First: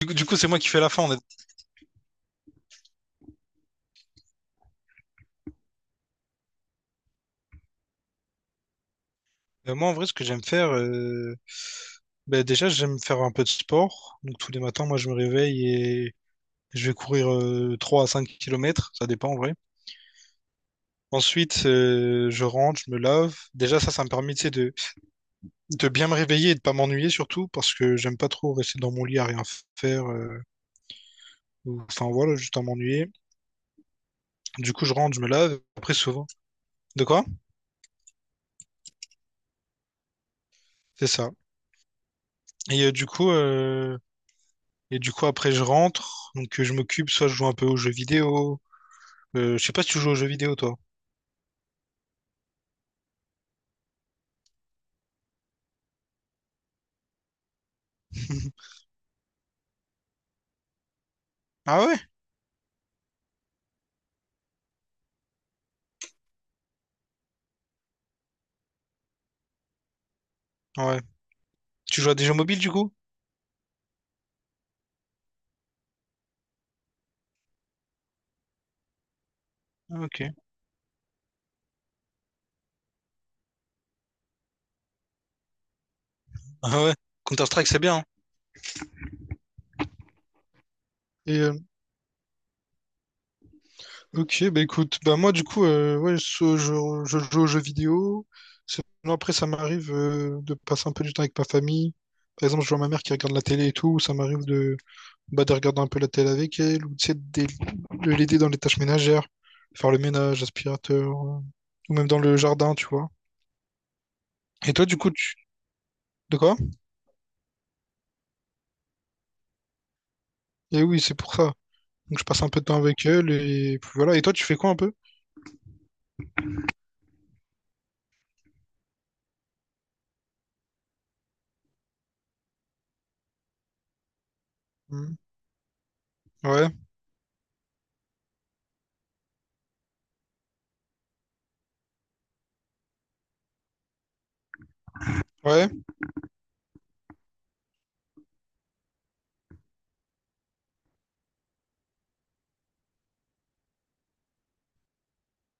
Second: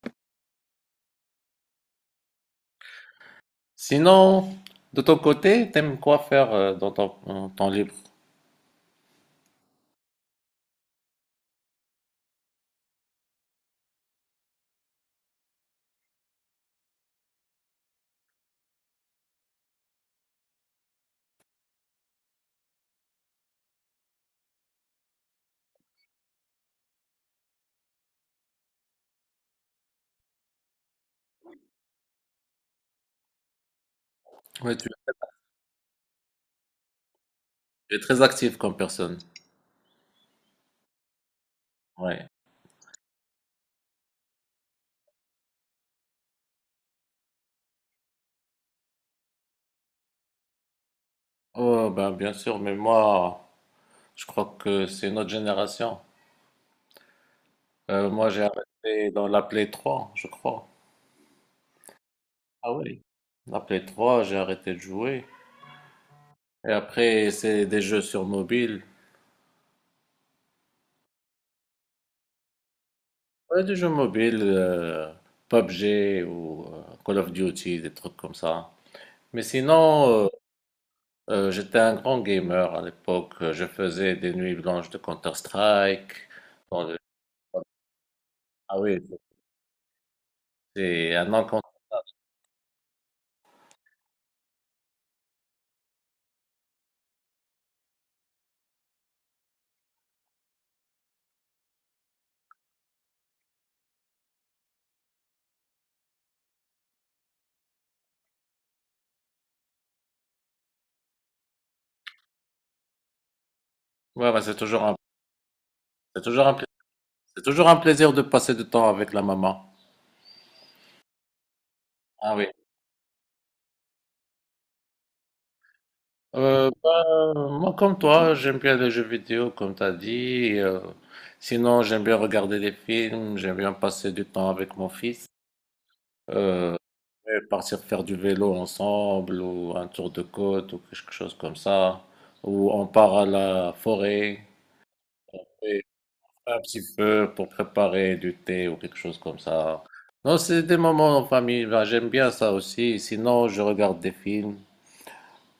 Du coup, c'est moi qui fais la fin en fait. Sinon, de ton côté, t'aimes quoi faire dans ton en temps libre? Moi, en vrai, ce que j'aime faire, ben, déjà, j'aime faire un peu de sport. Donc, tous les matins, moi, je me réveille et je vais courir 3 à 5 kilomètres. Ça dépend, en vrai. Ensuite, je rentre, je me lave. Déjà, ça me permet, tu sais, de bien me réveiller et de pas m'ennuyer, surtout, parce que j'aime pas trop rester dans mon lit à rien faire. Enfin, voilà, juste à m'ennuyer. Du Ouais, coup, tu je rentre, je me lave. Après, souvent. De quoi? tu es très actif comme personne. C'est ça. Ouais. Et euh, du coup, euh, et du coup, après, je rentre. Donc, je m'occupe, soit je joue un peu aux jeux vidéo. Je sais pas si tu joues aux jeux vidéo, toi. Oh, ben, bien sûr, mais moi, je crois que c'est une autre génération. Moi, j'ai arrêté dans la Play 3, je crois. Ah ouais? Ah oui. La Play 3, j'ai arrêté de jouer. Et après, c'est des jeux sur mobile. Ouais. Tu joues à des jeux mobiles, du coup? Ouais, des jeux mobiles, PUBG ou Call of Duty, des trucs comme ça. Mais Ah, Ok. sinon, j'étais un grand gamer à l'époque. Je faisais des nuits blanches de Counter-Strike. Ah Bon, ouais. Counter-Strike, c'est bien, hein. Ah oui, c'est un Et euh, encant- ok, bah écoute, bah moi du coup, ouais, je joue aux jeux vidéo. Sinon, après, ça m'arrive de passer un peu du temps avec ma famille. Par exemple, je vois ma mère qui regarde la télé et tout. Ça m'arrive de, bah, de regarder un peu la télé avec elle ou tu sais, de l'aider dans les tâches ménagères, faire le ménage, aspirateur, ou même dans le jardin, tu vois. Ouais, ouais, Et toi, du coup, tu... c'est De toujours un... quoi? pla- c'est toujours un plaisir de passer du temps avec la maman. Et oui, c'est pour ça. Donc je Ah passe oui. un peu de temps avec elle et puis voilà. Et toi, tu fais quoi un peu? Bah, moi, comme toi, j'aime bien les jeux vidéo, comme tu as dit. Sinon, j'aime bien regarder des films. J'aime bien passer du temps avec mon Hmm. fils. Ouais, Euh, Et partir faire du vélo ensemble ou un tour de côte ou quelque chose comme ça. Ou on part à la forêt ouais, et un petit peu pour préparer du thé ou quelque chose comme ça. Non, c'est des moments en famille. Ben, j'aime bien ça aussi. Sinon, je regarde des films.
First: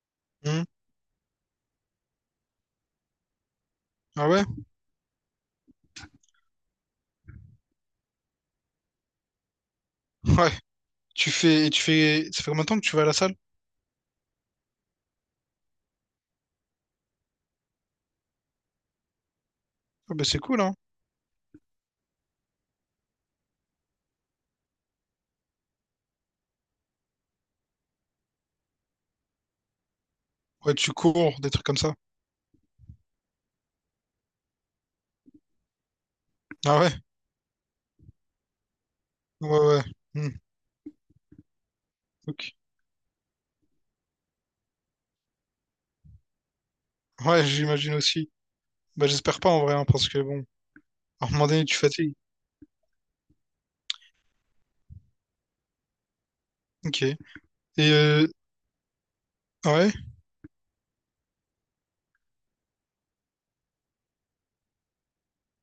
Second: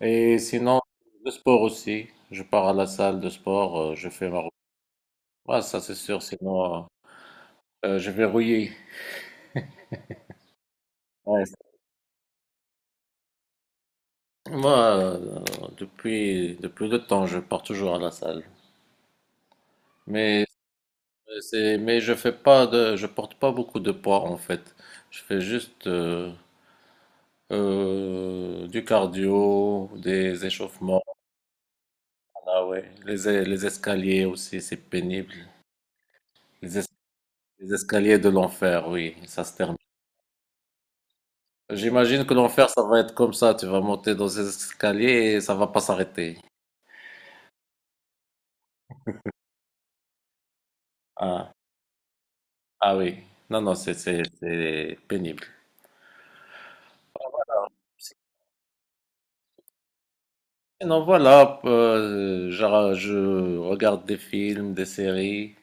Et hmm. sinon, le sport aussi. Je pars à la salle de sport, je fais Ah ma ouais, routine. Ouais, ça c'est sûr, sinon je vais rouiller. ouais. Tu Ouais. fais, et tu fais, Ça fait combien de temps que tu vas à la salle? Moi, depuis le temps, je pars toujours à la salle. Ah bah c'est Mais cool, hein? Mais je fais pas de, je porte pas beaucoup de poids en fait. Je fais juste du cardio, des Ouais, tu échauffements, cours, des trucs comme ça. ah ouais. Les escaliers aussi, c'est pénible. Les, Ah es- ouais, les escaliers de l'enfer, oui, ça se ouais, termine. ouais. Hmm. J'imagine que Ok. l'enfer, ça va être comme ça. Tu vas monter dans ces escaliers et ça va pas s'arrêter. Ouais, j'imagine aussi. Bah j'espère pas en vrai, hein, parce que bon, à un moment Ah, donné, tu fatigues. ah oui. Non, non, c'est pénible. Ok. Euh, ouais. Non voilà, je regarde des films, des séries.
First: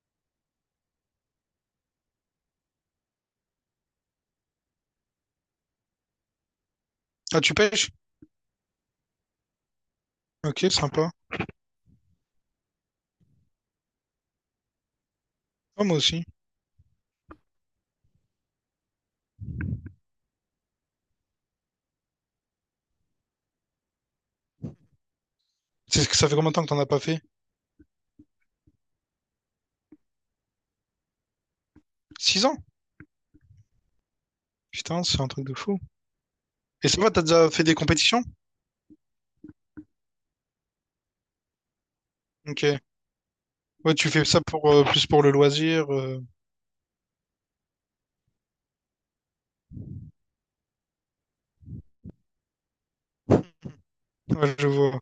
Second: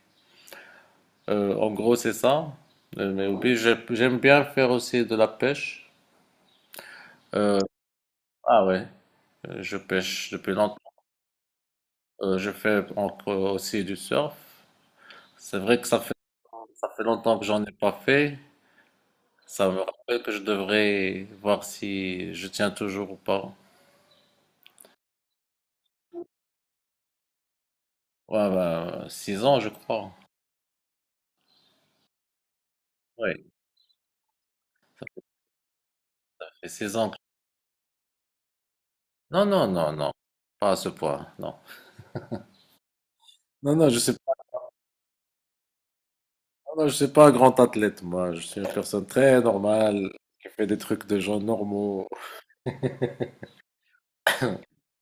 En gros, c'est ça. Mais oui, j'aime bien faire aussi de la pêche. Ah, tu Euh, pêches? ah ouais, je pêche depuis Ok, longtemps. sympa. Je fais encore aussi du surf. C'est vrai Ah, que moi aussi. ça fait longtemps que j'en ai pas fait. Ça me rappelle que je devrais voir si je tiens toujours ou pas. C'est ce que ça fait combien de temps que t'en as pas fait? Ouais, bah, 6 ans, je crois. 6 ans? Oui, Putain, ça c'est un truc de fou. fait Et six ça ans. va, que- t'as déjà fait des compétitions? Non, non, non, non. Pas à ce point, non. Ok. Non, non, Ouais, je tu sais fais pas, ça pour plus pour le loisir. Non, je suis pas un grand athlète, moi. Je suis une personne très normale qui fait des trucs de gens normaux. Ouais, je vois.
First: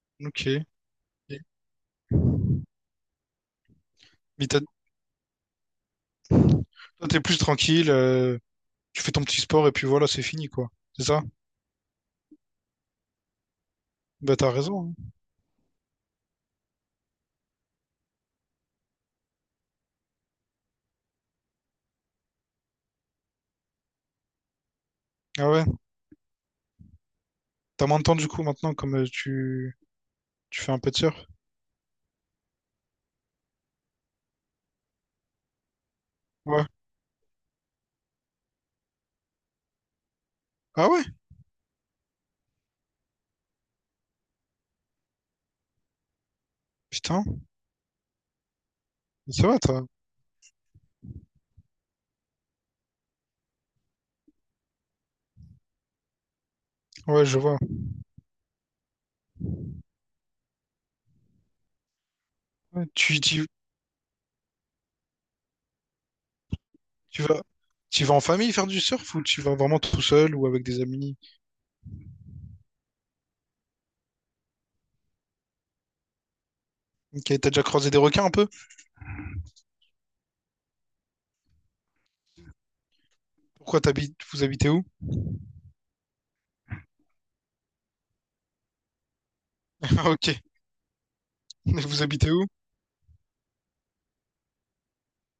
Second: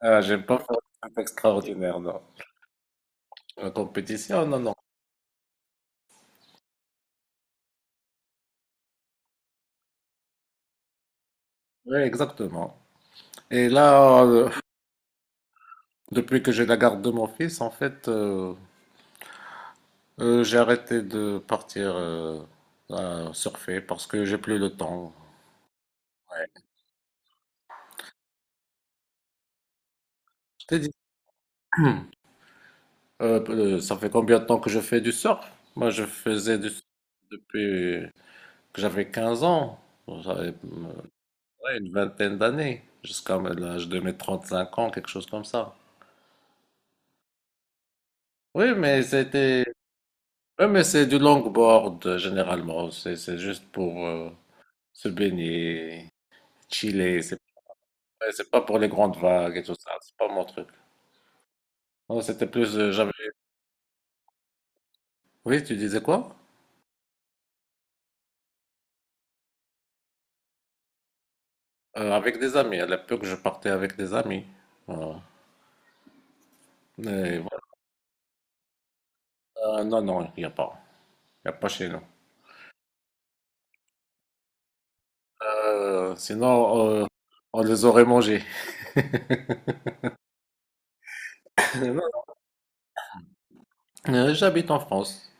Ah, j'ai Ok. pas fait un truc extraordinaire, non. La compétition, Mais non, non. toi, t'es plus tranquille, tu fais ton petit sport et puis voilà, c'est fini, quoi. C'est ça? Oui, exactement. Et là, Bah, t'as raison, hein. depuis que j'ai la garde de mon fils, en fait, j'ai arrêté de partir à surfer parce que j'ai plus le temps. Ah ouais? Ouais. T'as moins de temps, du coup, maintenant, comme tu Je fais t'ai un dit, peu de surf? Ça fait combien de temps que je fais du surf? Moi, je faisais Ouais. du surf depuis que j'avais 15 ans. J'avais, Ah ouais? ouais, une vingtaine d'années, jusqu'à l'âge de mes 35 ans, quelque chose comme ça. Putain. Oui, mais Ça va, c'était toi? Ouais, mais c'est du longboard généralement. C'est juste pour se baigner, chiller. Ouais, je vois. C'est pas pour les grandes vagues et tout ça. C'est pas mon truc. Non, c'était plus. Ouais, J'avais. Oui, tu disais quoi? tu vas, tu vas en famille faire du surf ou tu vas vraiment tout seul ou avec des amis? Avec des amis. À l'époque, je partais avec des amis. Voilà. Ok, Mais t'as déjà croisé des requins un peu? voilà, non, non, il n'y a pas. Il n'y a pas chez nous. Vous habitez où? Euh, sinon, euh, on les aurait mangés. Ah, ok. Mais vous Non, habitez où? J'habite en France.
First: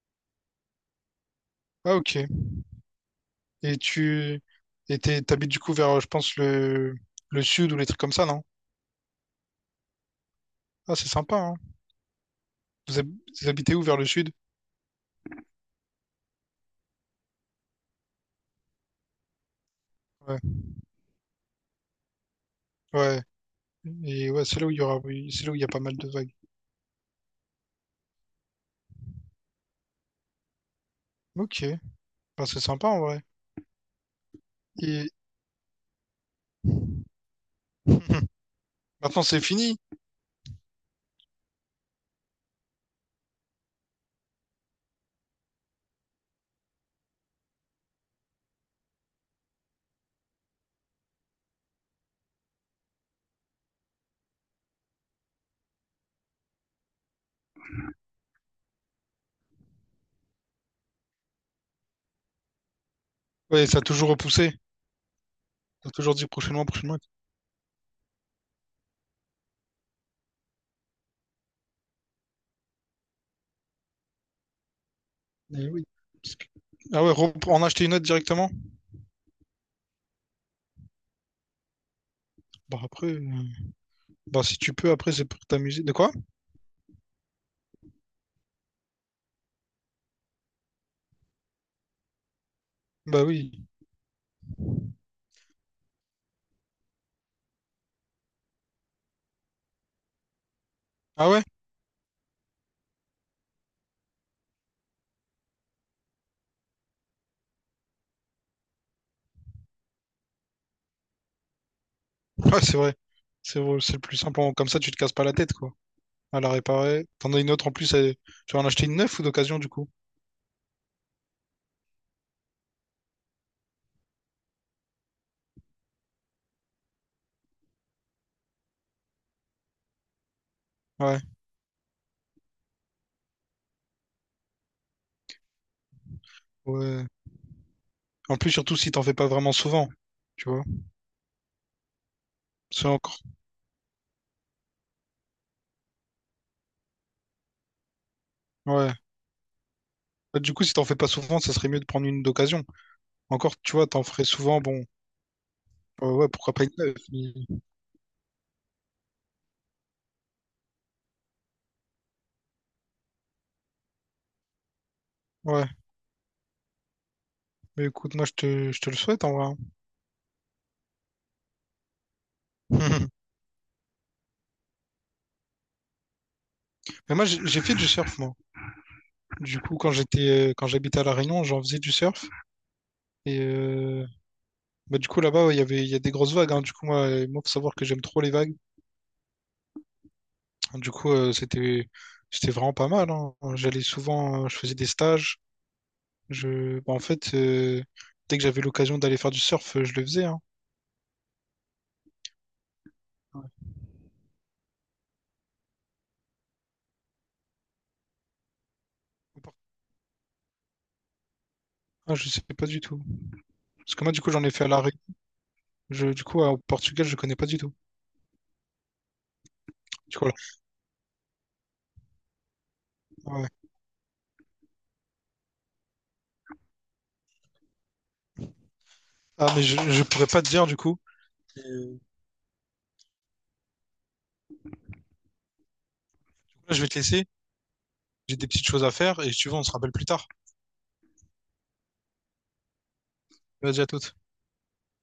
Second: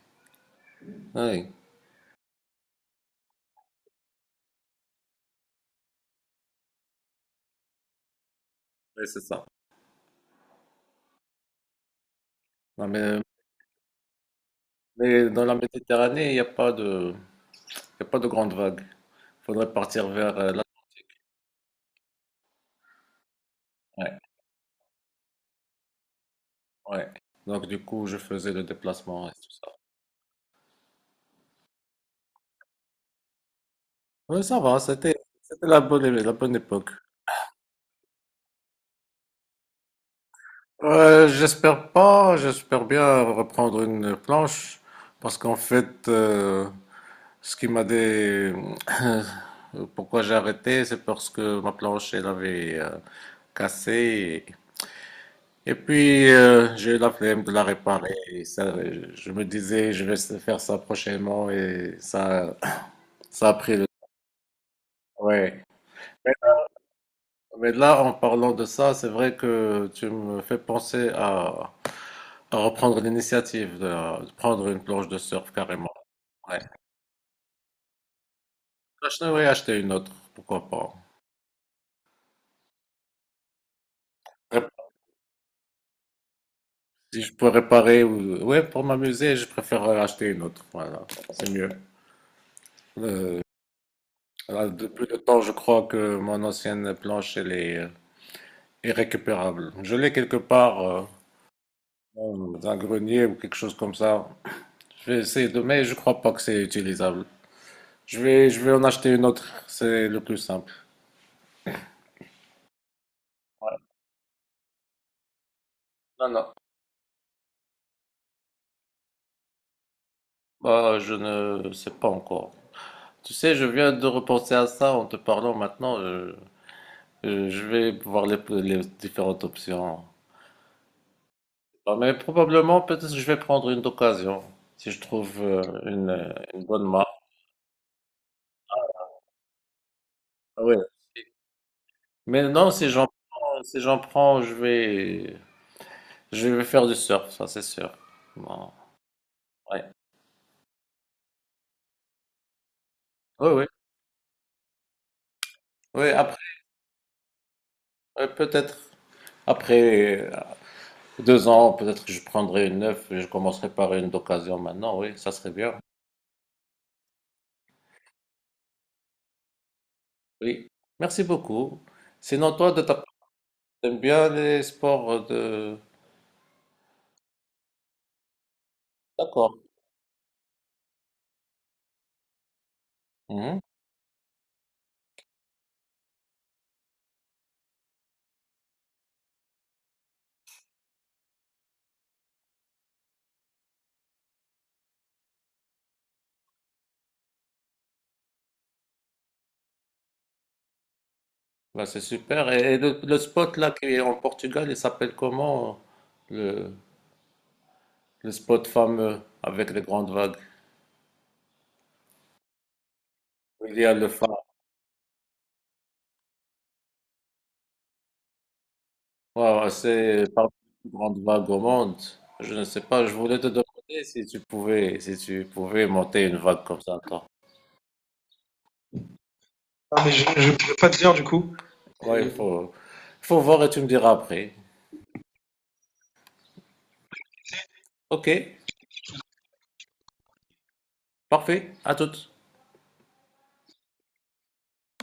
Oui, Ah, ok. Et tu et t'habites du coup vers, je pense, le sud ou les trucs comme ça, non? oui, c'est ça. Ah, c'est sympa, hein. Non, Vous, hab- vous habitez où vers le sud? mais dans la Méditerranée, il y a pas de grandes vagues. Faudrait partir vers Ouais. Là. Ouais. Ouais, Et ouais, c'est là où il y aura, oui, c'est là où il y a pas mal de vagues. ouais. Donc du coup, je faisais le déplacement et tout ça. Ok. Bah, c'est sympa, en vrai. Ouais, ça va, Et c'était la la bonne époque. maintenant, c'est fini. J'espère pas, j'espère bien reprendre une planche parce qu'en fait, ce qui m'a dé... pourquoi j'ai arrêté, c'est parce que ma planche elle avait cassé et puis j'ai eu la flemme de la réparer. Et ça, je me disais, je vais faire ça prochainement et ça, ça a Ouais, pris ça a le toujours repoussé. Ouais. Ça a toujours dit Mais prochainement, prochainement. mais là, en parlant de ça, c'est vrai que tu me fais penser à reprendre l'initiative de prendre une planche de surf Eh oui. carrément. Parce que- Ouais. Ah ouais, en acheter une autre directement? Je devrais acheter une autre, pourquoi pas. Bah, après, bah, si tu Rép- peux, après, c'est pour t'amuser. De quoi? Si je peux réparer ou ouais, pour m'amuser, je préfère acheter une autre. Voilà, c'est mieux. Bah Euh, oui. là, depuis le temps, je crois que mon ancienne planche, elle est irrécupérable. Je l'ai quelque part Ah ouais? dans un grenier ou quelque chose comme ça. Je vais essayer de, mais je crois pas que c'est utilisable. Je vais en acheter une autre, c'est le plus simple. Ouais, c'est vrai. C'est vrai, c'est le plus simple. Comme ça, tu te casses pas la tête, quoi. Non, À non, la réparer. T'en as une autre en plus. Tu vas en acheter une neuve ou d'occasion, du coup? bah, je ne sais pas encore. Tu sais, je viens de repenser à ça en te parlant maintenant. Je vais voir les différentes options. Ouais. Bah, mais probablement, peut-être que je vais prendre une d'occasion, si je trouve une bonne Ouais. marque. En plus, surtout si t'en fais pas vraiment souvent. Tu Ah vois? ouais. Mais non, C'est encore. Si j'en prends, je vais faire du surf, ça c'est sûr. Bon, Ouais. ouais. Bah, du coup, si t'en fais pas souvent, ça serait mieux de prendre une d'occasion. Oui, Encore, oui. tu vois, t'en ferais souvent, bon, Oui, ouais, après, pourquoi pas une neuve? Ouais, peut-être. Après, 2 ans, peut-être que je prendrai une neuf et je commencerai par une d'occasion maintenant, oui, ça serait Ouais. bien. Mais écoute, moi, je te le souhaite, en vrai, hein. Oui, merci beaucoup. Sinon, toi, de ta part, t'aimes bien les sports de... Mais moi, j'ai fait du surf, moi. D'accord. Du coup, quand j'habitais à La Réunion, j'en faisais du surf. Et Mhm. euh, Bah, du coup, là-bas, ouais, il y a des grosses vagues, hein. Du coup, moi, faut savoir que j'aime trop les vagues. Du coup, c'était vraiment pas mal, hein. J'allais souvent, je faisais des stages. Bah, en fait, dès que j'avais l'occasion d'aller faire du surf, je le faisais, hein. Bah, c'est super. Et le spot là qui est en Portugal, il s'appelle comment le, le spot fameux avec les grandes vagues? Ah, je sais pas du tout. Il y Parce a que le moi, du coup, j'en phare. ai fait à l'arrêt. Du coup, au Portugal, je connais pas du tout. Wow, Du c'est coup, parmi les plus grandes vagues au monde. Je ne sais pas, je voulais voilà. te Ouais. demander si tu pouvais, si tu pouvais monter une vague comme ça, toi. Ah, mais je, Ah, je mais je pourrais pas te ne dire, pourrais du pas te coup. dire du coup. Euh, Ouais, il faut, faut voir et tu me diras après. Là, je vais te laisser. Ok, J'ai des petites choses à faire et si tu veux, on se rappelle plus tard. parfait, à toutes. Vas-y, à toutes.